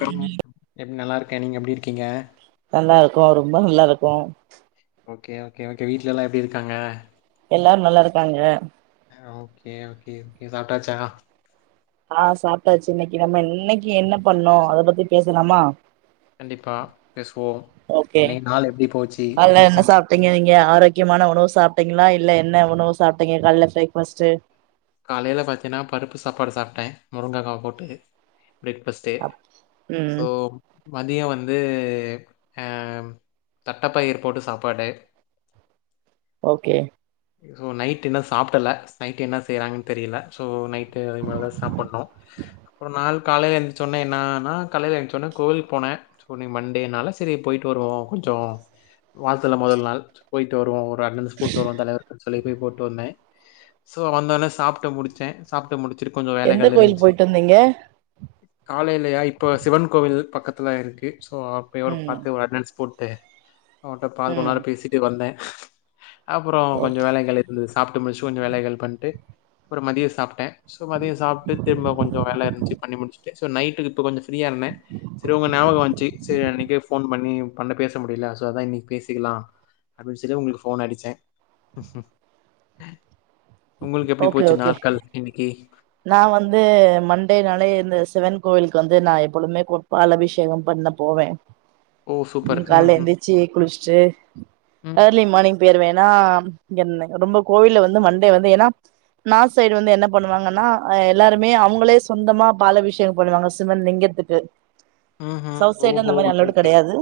கருமோ எப்டி நல்லாருக்கேன் நீங்க எப்டி இருக்கீங்க இருக் ஓகே ஓகே ஓகே வீட்ட எல்லா எப்டி இருக்காங்க எல்லாரு நல்லா இருக்காங்க ஓகே ஓகே நீங்க சாப்ட்டாச்சா ஆ சாப்ட்டாச்சு இன்னக்கி நம்ம இன்னக்கி என்ன பண்ணோ அத பத்தி பேசுலாமா கண்டிப்பா பேசுவோ ஓகே இன்னை நாள் எப்டி போச்சி ஆரோக்யமான உணவு சாப்ட்டீங்ளா இல்ல என்ன உணவு சாப்ட்டீங்க கால்ல ஃப்ரேக்பஸ்டு காலைல பாத்தீனா பருப்பு சாப்பாடு சாப்ட்டே முருங்கக்கா போட்டு ப்ரேக்பஸ்டே அப் ம் சோ மதியொ வந்து அ தட்டப்பயிர் போட்டு சாப்பாடு ஓகே நைட் இன்ன சாப்டல நைட் என்ன செய்றாங்கன் தெரியில சோ நைட் [unintelligible] தா சாப்புட்னு அப்றொ நாள் காலையில் எழுந்துச் ஒன்னே என்னனா கலைல எஞ்ச்சொனே கோவில் போனே சோ நீ மண்டேனால செரி பொய்ட்டு வருவோ கொஞ் சோ வால்த்துல மொதல் நாள் போய்ட்டு வர்வோ ஒர் பே அட்னன்ஸ் போட்டு வரோ தலைவர்க்கு சொல்லி போய் போட்டு வந்தே சோ வந்தோன சாப்ட்டு முடுச்சேன் சாப் முடிச்சிரு கொஞ்ச எந்த வேலைகள் கோயில் இருந்சி போயிட்டு வந்தீங்க காலைலயா இப்போ சிவன் கோவில் பக்கத்துல இருக்கு சோ அப்பயவர் ம் பாத்து ஒர் அட்னன்ஸ் போட் அவுட்ட பாது ம் கொன்னார பேசிட்டு வந்தைன் அப்புறொ கொஞ்சு ஓகே வேலைகள் இருந்து சாப்ட்டு முடுஷ்சு வொஞ்ச வேலைகள் பண்ட்டு அப்புற மதிய சாப்ட்டை சோ மதிய சாப்ட்டு தெம்ப கொஞ்சொ வேல இருந்சு பண்ணி முடுச்டு சோ நைட்டுகு இப்ப கொஞ்ச ஃப்ரியா இருந்தேன் சிரி ஒங்க ஞவக வன்ச்சி செரி அன்னிக்கே ஃபோன் மண்ணி பண்ண பேச முடிய்ல சோ அதா இன்னிக் பேசிக்கிலா அப்பின் செல்ய ஒங்ளுக்கு ஃபோன் அடிச்ச உங்குளுக்கு எப்டி ஓகே போச்சு ஓகே நார்க்கள் இன்னிக்கி நா வந்து மண்டேனாலே இந்த சிவன் கோயிலுக்கு வந்து நா எப்பொலுதுமே கோ பால் அபிஷேகம் பண்ண போவே ஓ! சூப்பர். கால்ல ம்ஹ்ம். எந்துச்சு குளுஷ்டு ம். அர்லி மானிங் பேரு வேன் நா என்ன ரொம்ப கோயில்ல வந்து மண்டே வந்து ஏனா நா சைடு வந்து என்ன பண்ணுவாங்க நா அ எல்லாருமே அவுங்களே சொந்தமா பால் அபிஷேக பண்ணுவாங்க சிவன் லிங்கத்துக்கு ம்ஹ்ம். சவ் சேடு அந்த ஓஹோ! மாரி ஓகே, அல்லோடு ஓகே. கடயாது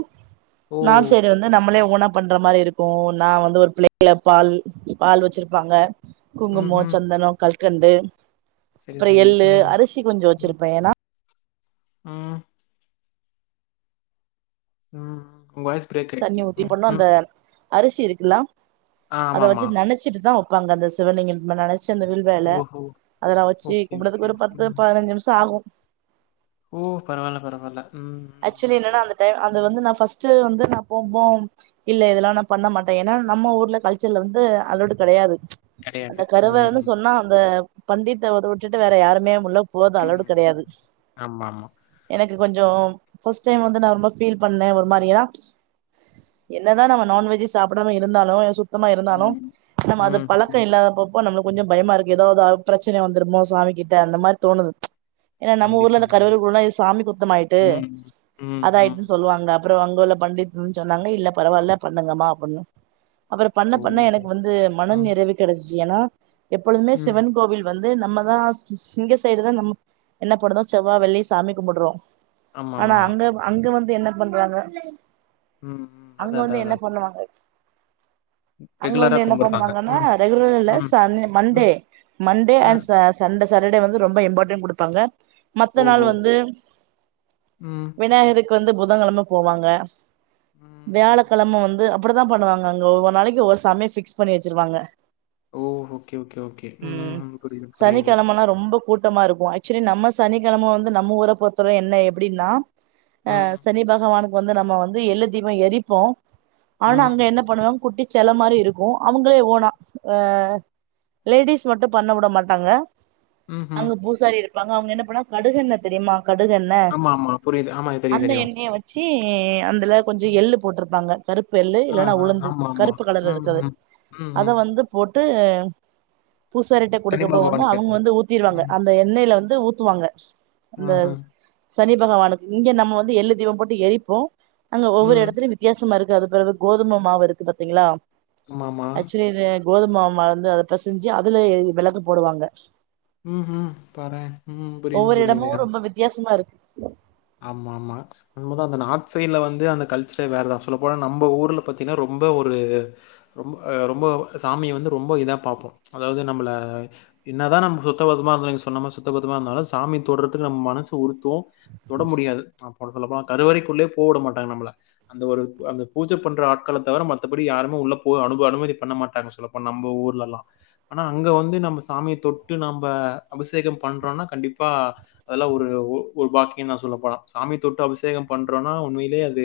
ஓ! நான் சேடு வந்து நம்மளே ஓனா பண்ற மாரி இருக் நா வந்து ஒரு [inaudible] பால் பால் வச்சிருப்பாங்க குங்குமோ ம்ஹ்ம். சந்தனோ கல் கண்டு சரி, ப்ற சரி. எள்ளு ம். அருசி கொஞ்சொ ம். வச்சிருப்பே ஏனா ம் உங் வாய்ஸ் ப்ரேக் ஆயிட்ச்சி அ ருசி இருக்குல்லா அத வச்சு நனச்சிட்டுதா வொப்பாங்க அந்த சிவலிங்கில் மேலால செந்த வில்வ எல ஓஹோ! அதலா வச்சு ஓகே, ஓகே. கும்புடதுக்கு ஒரு பத்து ம். பத்னஞ்சு நிம்ச ஆகு ஓ பரவால்ல பரவால்ல ம் ம் ஆக்சுவலி ம் என்னன்னா அந்த டைம் வந்து நா ஃபஸ்டு வந்து நா [unintelligible] இல்ல இதெலா நா பண்ண மாட்ட ஏன்னா நம்ம ஊர்ல கல்ச்சல்ல வந்து அலோடு கடயாது கிடையாது. அந்த கருவேரன்னு ம், சொன்னா அந்த பண்டித் அவர உட்டுட்டு வேற யாருமே முள்ள போது அலோடு ம், ம். கடையாது ஆமாமா. எனக் கொஞ்சொ ஃபஸ்டைம் வந்து நா ரொம்ப ஃபீல் பண்ணே ஒரு மாரியா என்னதா நம்ம நான்வெஜ்ஜி சாப்புடாம இருந்தாலு ய சு சுத்தமா இருந்தாலு ம், நம்ம அத ம், பழக்க ம். இல்லாதப்ப அப்போ நம்மளுக் கொஞ்ச பயமா இருக்கு ஏதாவது ஆ பிரச்சனயா வந்துருமோ சாமி கிட்ட அந்த மாரி தோணுது ப்ச் ஏன்னா நம்ம ஊர்ல கண்டிப்பா, அந்த கருவாடு கண்டிப்பா. கூடுனா எது சாமி குத்தமாயிட்டு ம், ம், ம். அதயிட்டுன் சொல்லுவாங்க அப்றோ அங்க உள்ள பண்டித்துன் சொன்னாங்க இல்ல பரவால்ல பண்ணுங்கமா அப்ன்னு அப்றபண்ண பண்ண ஓஹோ! எனக்கு வந்து மன ம், நிறைவு கெடச்சு ஏனா எப்பொழுதுமே ம். சிவன் கோவில் வந்த் து நம்மதா இங்க சைடு தா நம்ம எண்ண போடுறோ செவ்வா வெள்ளி சாமி கும்புட்றோ ஆனா ஆமாமா. அங்க அங்க வந்து என்ன பண்றாங்க ம், ம். அங்க அதான், அதான், வந்து என்ன அதான். பண்ணுவாங்க அங்க ரெகுலரா வந்து என்ன கும்பிடுறாங்க. பண்ணுவாங்கனா ம், ரெகுலர் இல்ல ம், சனி ம். Monday Monday ah. அண்ட் ச சண்டு சட்டர்டே வந்து ரொம்ப இம்பார்டன் குடுப்பாங்க மத்த நாள் ஓஹோ! வந்து ம், விநாயருக் வந்து புதகெழம போவாங்க ம், ம். வியாழக்கெழம வந்து அப் அப்டிதா பன்னுவாங்க அங்க ஒவ்வொரு நாளைக்கு ஒவ்வொரு சாமிய ஃபிக்ஸ் பண்ணி வெச்சிருவாங்க ஓ! Okay, okay, okay. ம் புரியுது, புரியுது. சனிக்கெழமனா ரொம்போ கூட்டமாருக்கு ஆக்ச் திரி நம்ம சனிக்கெழம வந்து நம்ம ஊர பொறுத்தர என்ன எப்டினா ஆ ம், சனி பகவானுக் வந்து நம்ம வந்து எள்ளு தீபோ எரிப்போ ஆனா ம். அங்க என்ன பண்ணுவாங் குட்டி செல மாரி இருக்கு அவுங்களே ஓனா அ லேடிஸ் மட்டு பண்ண வுட மாட்டாங்க ம்ஹ்ம். அங்க பூசாரி இருப்பாங்க அவுங்க என்ன பண்ணா கடுகு எண்ணெ தெரியுமா கடுகு எண்ணெ ஆமா, ஆமா. புரியுது. ஆமா, தெரியும், அந்த தெரியும். எண்ணெய வச்சு அந்துல கொஞ்சி ம். எள்ளு போட்ருப்பாங்க கருப்பு எள்ளு ஆ, இல்லன்னா ஆ. உளுந்து ஆமா, ஆமா. கருப்பு கலர் இருக்கற ம்ஹ்ம். ம்ஹ்ம். அத வந்து போட் டு பூசாரிட்ட சனி கொடுக்கப் போவோந்தா பகவானுக்கு அவுங்க ஏத்தாப்ல. வந்து ஊத்திருவாங்க அந்த எண்ணெயில வந் து ஊத்துவாங்க அந்த ஆஹா சனி பகவானுக்கு இங்க நம்ம வந்து எள்ளு தீபோ போட்டு எரிப்போ அங்க ஒவ்வொரு ம். எடத்துலயு வித்யாசமா இரு க அது பெறவு கோதும மாவு இருக்கு பாத்தீங்ளா ஆமா ஆமா கோதும் மாவு வந்து அத பெசஞ்சி அதுலயே விளக்கு போடுவாங்க ம் ம் பாரே ம் புரியுது ஒவ்வொரு எடமு புரியுது ரொம்ப வித்தியாசமா இருக்கு ஆமாமா உண்ம தா அந்த நார்த் சைட்ல வந்து அந்த கல்ச்ரே வேறதா சொல்ல போல நம்ப ஊர்ல பாத்தீனா ரொம் ரொம்ப ஒரு ரொம் ஆ ரொம்ப சாமிய வந்து ரொம்ப இதா பாப்போ அதாவது நம்மள என்னதா நம்ம சுத்த பத்தமா இருந்தங்க சொன்னாம சுத்த பத்தமா இருந்தாலு சாமி தொட்றதுக்கு நம் மனசு உருத்து தொட முடியாது ஒரு தலபா கருவறைக்குள்ளே போவுட மாட்டாங்க நம்மல அந்த ஒரு அந்த பூஜ பண்ற ஆட்கள தவர மத்தபடி யாருமே உள்ள போ அனுப அனுமதி பண்ண மாட்டாங்க சொல்லப்போன் நம்போ ஊர்லெல்லா ஆனா அங்க வந்து நம்ம சாமிய தொட்டு நம் நம்ப அபிஷேகம் பண்றோனா கண்டிப்பா அதெல்லா ஒரு ஒ ஒர் பாக் கிய தா சொல்ல போனா சாமி தொட்டு அபிஷேக பண்றோனா உண்மையிலே அது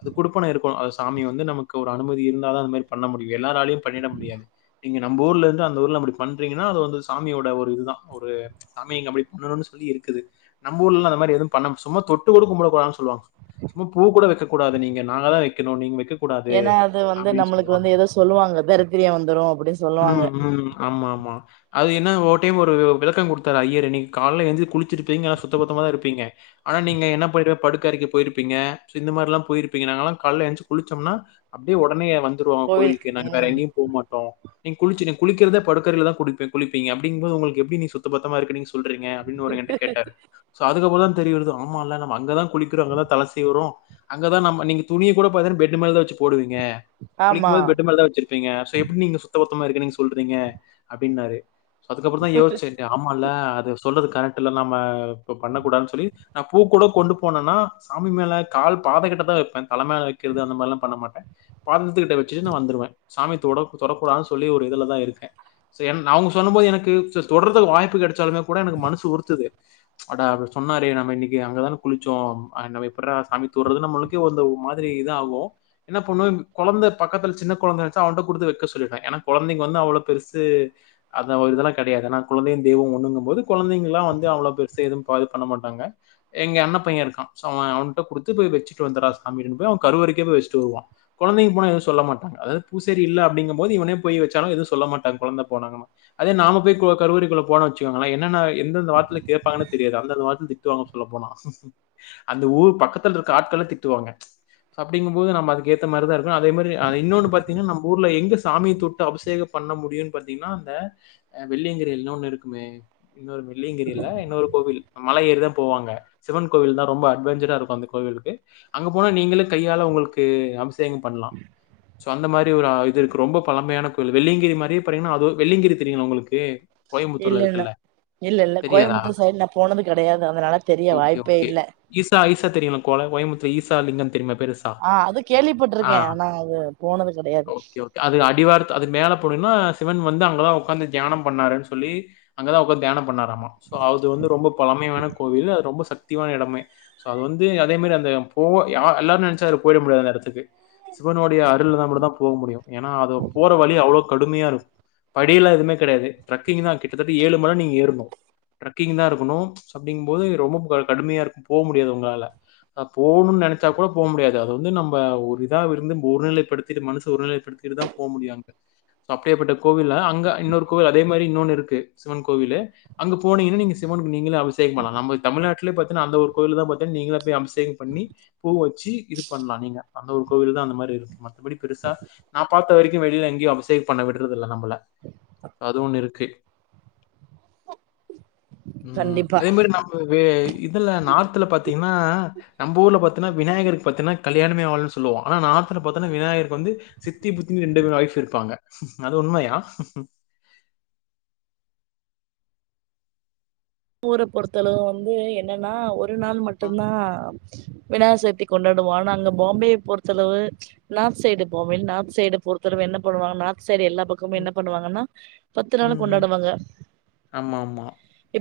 அது குடுப்பன இருக்கு அது சாமி வந்து நமக் க்கு ஒரு அனுமதி இருந்தாதா அந்த மாரி பண்ண முடியு எல்லாராலயு பண்ணிட முடியாது நீங்க நம்பூர்லந்து அந்த ஊர்ல அப்டி பண்றீங்கனா ஆனா அது வந்து சாமியோட ஒரு இதுதா ஒரு சாமிங்க அப்டி பண்ணணு சொல்லி இருக்குது நம்ம ஊர்லெல்லா அந்த மாரி எதும் பன்னம் சும்மா தொட்டு கூட கும்புடக்கூடாதுன் சொல்வாங்க சும்மா பூ கூட வெக்கக் கூடாது நீங்க நாங்க தா வெக்கினு நீங்க வெக்க கூடாது ஏன்னா அது வந்து அப்டின் நம்மளுக்கு சொல்லுவாங்க வந்து ஏதோ சொல்லுவாங்க தரித்திரியம் வந்துரு அப்டின்னு சொல்லுவாங்க ம் ம் ஆமாமா அது என்ன ஓர் டெய்ம் ஒரு விளக்க குடுத்தாரு ஐயரு நீங்க கால்ல ஏஞ்சி குளிச்சிருப்பீங்க சுத்த பத்தமா தா இருப்பீங்க ஆனா நீங்க என்ன படு படுக்க அரைக்கு போயிருப்பீங்க இந்த மாரிலா போயிருப்பீங்க நாங்கலா கால்ல எஞ்ச் குளிச்சோம்னா அப்டியே ஒடனே வந்துருவோ கோவிலுக்கு கோய்லுக்கு நாங்க வேற ம் எங்கியு போ மாட்டோ நீங் குளிச்சி நீ குளிக்கிறதே படுக்கறையில தா குடிப்பே குளிப்பீங்க அப்டீங்போது ஒங்களுக்கு எப்டி நீ சுத்த பத்தமா இருக்கனீ சொல் டுருவீங்க அப்டின் ஒரு என்ட கேட்டாரு சோ அதுக்குக்கூட தெரியுறது ஆமால்ல நம்ம அங்கதா குளிக்குறோ அங்கதா தல சீவுறோ அங்கதா நம்ம நீங்க துணிய கூட பாதினா பெட் மேலதா வச்சு போடுவீங் ங்க குளிக்கு ஆமா போது பெட்டு மேலதா வச்சிருப்பீங்க சோ எப்டி நீங்க சுத்த பத்த சும்மா இருக்க நீங்க சொல்றீங்க அப்டின்னாரு அதுக்கப்ற தா யோச்சிட்டே ஆம்மா இல்ல அது சொல்றது கரெட்டில்ல நம்ம இப்ப பண்ணக்கூடாதுன் சொல்லி நா பூ கூட கொண்டு போனேன்னா சாமி மேல கால் பாத கிட்ட தா வைப்பே தல மேல வைக்கிறது அந்த மாதிரில்லா பண்ண மாட்டே பாதத்துக்கிட்ட வச்சுட்டு நா வந்துருவே சாமி தொட தொடக்கூடாதுன்னு சொல்லி ஒரு இதுலதா இருக்கே சேரின்னு அவங்க சொல்லும் போது எனக்கு செ தொடர்து வாய்ப்பு கெடச்சாலுமே கூட எனக்கு மனசு உறுத்துது அதா அவரு சொன்னாரே நம்ம இன்னைக்கு அங்கதான குளிச்சோ அ நம்ம எப்படிடா சாமி தொட்ர்றது நம்மளுக்கே வந்து ஒ மாதிரி இது ஆகு என்ன பொண்ணு கொழந்த பக்கத்துல சின்ன கொழந்த இருந்ச்சா அவன்ட கொடுத்து வைக்க சொல்லிடே ஏன்னா கொழந்தைங்க வந்து அவ்வளோ பெருசு அந்த ஒரு இதெல்லா கெடையாது எனா கொழந்தைையு தெய்வ ஒண்ணுங்கும் போது கொழந்தைங்கலா வந்து அவ்ளோ பெருசு எதுவு பாது பண்ண மாட்டாங்க எங்க அண்ண பைய இருக்கா சோ அவ அவன்ட்ட கொடுத்து போய் வெச்சுட்டு வந்துறா சாமிட்டன்னு போய் அவ கருவரைக்கு போய் வெச்ட்டு வருவா கொழந்தைங்க போனா எதுவு சொல்ல மாட்டாங்க அதாவது பூசாரி இல்ல அப்டிங்கும் போது இவனே போய் வெச்சாலு எதுவு சொல்ல மாட்டாங்க கொழந்த போனா எல்லா அதே நாம போய் கோ கருவரைக்குள்ள போனா வெச்சுக்கோங்களே என்னன்னா எந்த எந்த வார்த்தைல கேப்பாங்கன்னே தெரியாது அந்த வார்த்த திட் டுவாங்க சொல்ல போனா அந்த ஊர் பக்கத்துல இருக்க ஆட்கள்லே திட்டுவாங்க அப்டிங்கும்போது நம்ம அதுக்கேத்த மாரிதா இருக்குனு அதே மாரி அ இன்னொன்னு பாத் தீங்க நம்ம ஊர்ல எங்க சாமிய தொட்டு அபிசேக பண்ண முடியுன் பாத்தீங்கனா ஆ அ வெள்ளியங்கிரில் இன்னொன்னு இருக்கு மே இன்னொரு வெள்ளயங்கிரில்ல இன்னொரு கோவில் மல ஏறிதா போவாங்க சிவன் கோவில் தா ரொம்ப அட்வெஞ்சரா இருக்கு அந்த கோவிலுக்கு அங்க போன நீங்களே கையால உங்களுக்கு அபிசேக பண்லா சோ அந்த மாரி ஒரு ஆ இது இருக்கு ரொம்ப பழமையான கோயில் வெள்ளியங்கிரி மாரியே பாத்தீங்கன்னா அது வெள்ளியங்கிரி தெரியுள உங்களுக்கு இல்ல கோயம்புத்தூர்ல இல்ல இருக்குல்ல. இல்ல இல்ல தெரியாதா? கோயம்புத்தூர் சைடு நா போனது கெடையா ஓகே ஓகே ஈசா ஈசா தெரியுல கோல கோயம்புத்தூ ஈசா லிங்க தெரியுமா பெருசா ஆ அது ஆ கேள்விப்பட்டிருக்கே ஆனா அது போனது கெடையாது ஓகே ஓகே அது அடிவாரத்து அது மேல போனீங்கன்னா சிவன் வந்து அங்கதா உக்காந்து தியானம் பண்ணாருன்னு சொல்லி அங்கதா உக்காந்து தியானம் பண்ணாறாமா சோ அது வந்து ரொம்போ பழமையான கோவில் அது ரொம்ப சக்தியான எடமே சோ அது வந்து அதே மாரி அந்த போ யா எல்லாரு நெனச்ச போயிட முடியாதுங்க அதுக்கு சிவனுடைய அருள் இருந்தா மட்டுதா போ முடியு ஏன்னா அது போற வழி அவ்வளோ கடுமையா இரு படியெல்லா எதுமே கெடையாது ட்ரக்கிங் தா கிட்டத்தட்ட ஏழு மல நீங்க ஏற்ணு ட்ரக்கிங் தா இருக்கணு அப்டிங்கும் போது ரொம்போ க கடுமையா இருக்கும் போ முடியாது உங்களால அ போணுனு நெனச்சா கூட போ முடியாது அது வந்து நம்ப ஒரு இதாவ் இருந்து ஒருநிலைப்படுத்திட்டு மனசு ஒரு நிலைப்படுத் திட்டு தா போ முடியு அங்க அப்டியேப்பட்ட கோவில அங்க இன்னொரு கோவில் அதே மாரி இன்னொன்னு இருக்கு சிவன் கோவிலு அங்க போனீங்கன்னா நீங்க சிவ ன்க்கு நீங்களே அபிஷேகம் பண்ணலா நம்ம தமிழ்நாட் டுலே பாத்தின்னா அந்த ஒரு கோயில் தா பாத்திங்க நீங்க போய் அபிஷேகம் பண்ணி பூ வெச்சு இது பண்லா நீங்க அந்த ஒரு கோவில் தா அந்த மாரி இருக்கு மத்தபடி பெருசா நா பாத்த வரைக்கு வெளியில எங்கேயு அபிசேக பண்ண விடுறது இல்ல நம்பள அது ஒண்ணு இருக்கு ம் கண்டிப்பா அதே மாரி நம்ம வே இதுல நார்த்ல பாத்தீங்கன்னா நம்ப ஊர்ல பாத்திங்கன்னா விநாயகருக்கு பாத்தீன்னா கல்யாணமே ஆகலனு சொல்லுவோ ஆனா நார்த்துல பாத்தனா விநாயகர் வந்து சித்தி புத்தி ரெண்டு மூனு ஒய்ஃப் இருப்பாங்க அது உண்மையா ஊரு பொறுத்தளவு வந்து என்னன்னா ஒரு நாள் மட்டுதா வினாயகர் சதுதி கொண்டாடுவோ ஆனா அங்க பாம்பே பொறுத்தளவு நார்த் சைடு போவே நார்த் சைடு பொ ருத்தளவு என்ன பண்ணுவாங்க நா சரி எல்லா பக்கமு ம் ம் என்ன பண்ணுவாங்கன்னா பத்து நாள் ம். ம். கொண்டாடுவாங்க ஆமா ஆமா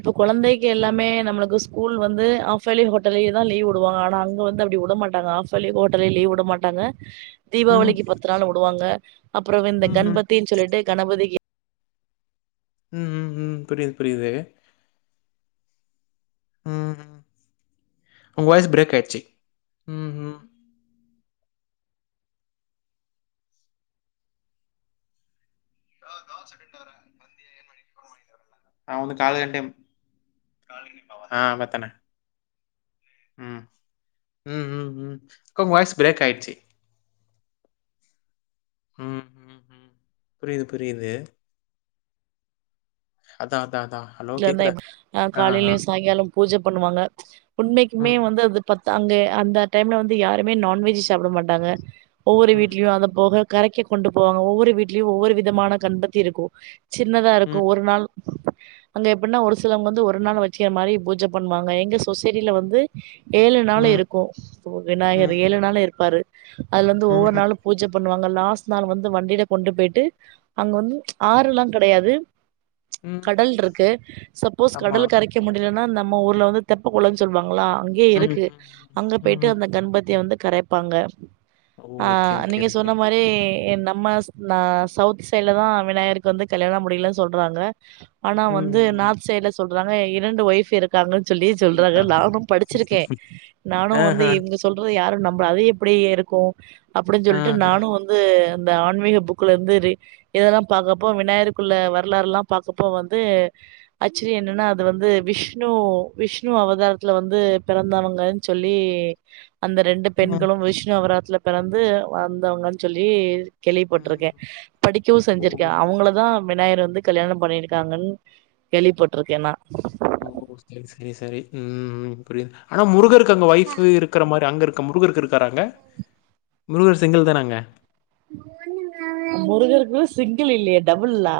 இப்ப கொழந்தைக்கு எல்லாமே நம்மளுக்கு ஸ்கூல் வந்து ஆஃப் இயர்லி குவார்ட்டர்லி தா லீவ் விடுவாங்க ஆனா அங்க வந்து அப்டி வுட மாட்டாங்க ஆஃப் இயர்லி குவார்ட்டர்லி லீவ் விட மாட்டாங்க ம் தீபாவளிக்கு பத்து நாள் வுடுவாங்க அப்புறோ இந்த ம் ம் கண்பத்தின்னு சொல்லிட்டு கணபதிக்கு ம் ம் ம் புரியுது புரியுது ம் ம் உங்க வாய்ஸ் பிரேக் ஆய்ச்சி ம் ம் ஆ [unintelligible] எட்துன் வரே வந்தி ஆ அது காலைல எ டைம் ஆ பாத்தேனே ம் ம் ம் ம் அக்கா உங்க வாய்ஸ் பிரேக் ஆயிடுச்சு ம் ம் ம் புரியுது புரியுது அதா [unintelligible] ஆ காலையிலயு சாயங்கால பூஜ பண்ணுவாங்க உண்மைக்குமே ம், வந்து அது பத் அங்க அந்த டைம்ல வந்து யாருமே நான்வெஜ் சாப்ட மாட்டாங்க ஒவ்வொரு ம், வீட்லயையு அதப் போக கரைக்க கொண்டு போவாங்க ஒவ்வொரு வீட்லயு ஒவ்வொரு விதமான கண்பத்தி இருக்கு சின்னதா இருக்கு ம், ஒரு நாள் அங்க எப்டின்னா ஒரு சிலவங்க வந்து ஒரு நாள் வெச்சக்கிற மாதிரி பூஜ பண்ணுவாங்க எங்க சொசைட்டில வந்து ஏழு நாளு ம், இருக்கு விநாயகர் ம், ஏழு ம், நாளு இருப்பாரு அது வந்து ம், ஒவ்வொரு ம், நாளு பூஜ பண் வாங்க லாஸ்இட் நாள் வந்து வண்டில கொண்டு போயிட்டு அங்க வந்து ஆறுல்லா கெடையாது ம். கடல் இருக்கு சப்போஸ் ஆமா. கடல் கரைக்க முடிய இல்ல நம்ம ஊர்ல வந்து தெப்ப குளம்ன்னு சொல்லுவாங்களா அங்கயே ம், இருக்கு ம், அங்க ம், போயிட்டு ம். அந்த கண்பதிய வந்து கரைப்பாங்க ஓ, அ ஓகே, ஓகே, நீங்க ஓகே. சொன்ன மாரி நம்ம ஸ் நா சவுத் சைட்ல தா விநாயகருக்கு வந்து கல்யாணம் முடியலன்னு சொல்றாங்க ஆனா ம், வந்து ம், ம். நார்த் சைடுல சொல்றாங்க இரண்டு ஒயஃப் இருக்காங்கள் சொல்லி சொல்றாங்க இருக்காங்க. நானும் படிச்சிருக்கே நானும் வந்து ஆஹா, இவங்க சொல்றது யாரும் நம் அது எப்டி இருக்கு அப்டின்னு சொல்லிட்டு ஆஹா. நானும் வந்து இந்த ஆன்மீக புக்குல இருந்து இதெல்லா பாக்ரப்போ விநாயகர்க்குள்ள வரலாறு எல்லா பாக்கப்போ வந்து அக்சுலி என்னன்னா அது வந்து விஷ்ணு விஷ்ணு அவதாரத்துல வந்து பிறந்தவங்கன்னு சொல் ல்லி அந்த ரெண்டு ம், பெண்களும் விஷ்ணு அவராத்துல பெறந்து வந்தவங்கன்னு சொல்லி ம். கேள்விப்பட்டிருக்கே படிக்கவு ஓ, செஞ்சிருக்கே அவங்கள தா விநாயகர் வந்து கல்யாணம் பண்ணியிருக்காங்கன்னு கேள்வி பட்டிருக்கே நா ஓ செரி செரி செரி ம் புரியுது ஆனா முருகருக்கு அங்க ஒயஃப் இருக்கிற மாரி அங்க இருக் முருகருக்கு இருக்காராங்க முருகர் சிங்கிள் தானா அங்க முருகருக்கு சிங்கிள் இல்லியே டபுள்ல்லா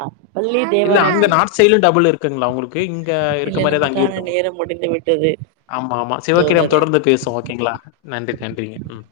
இல்ல அங்க நார்த் சைடலும் டபுள் இருக்குங்களா உங்களுக்கு இங்க இருக்க இல்லை மாரியே தா அங்கேய நமக்கான இருக்க முரு நேரம் முடிந்து விட்டது ஆமா ஆமா சிவகிராம் தோழரே. தொடர்ந்து பேசோம் ஓகேங்களா நன்றி நன்றிங்க ம்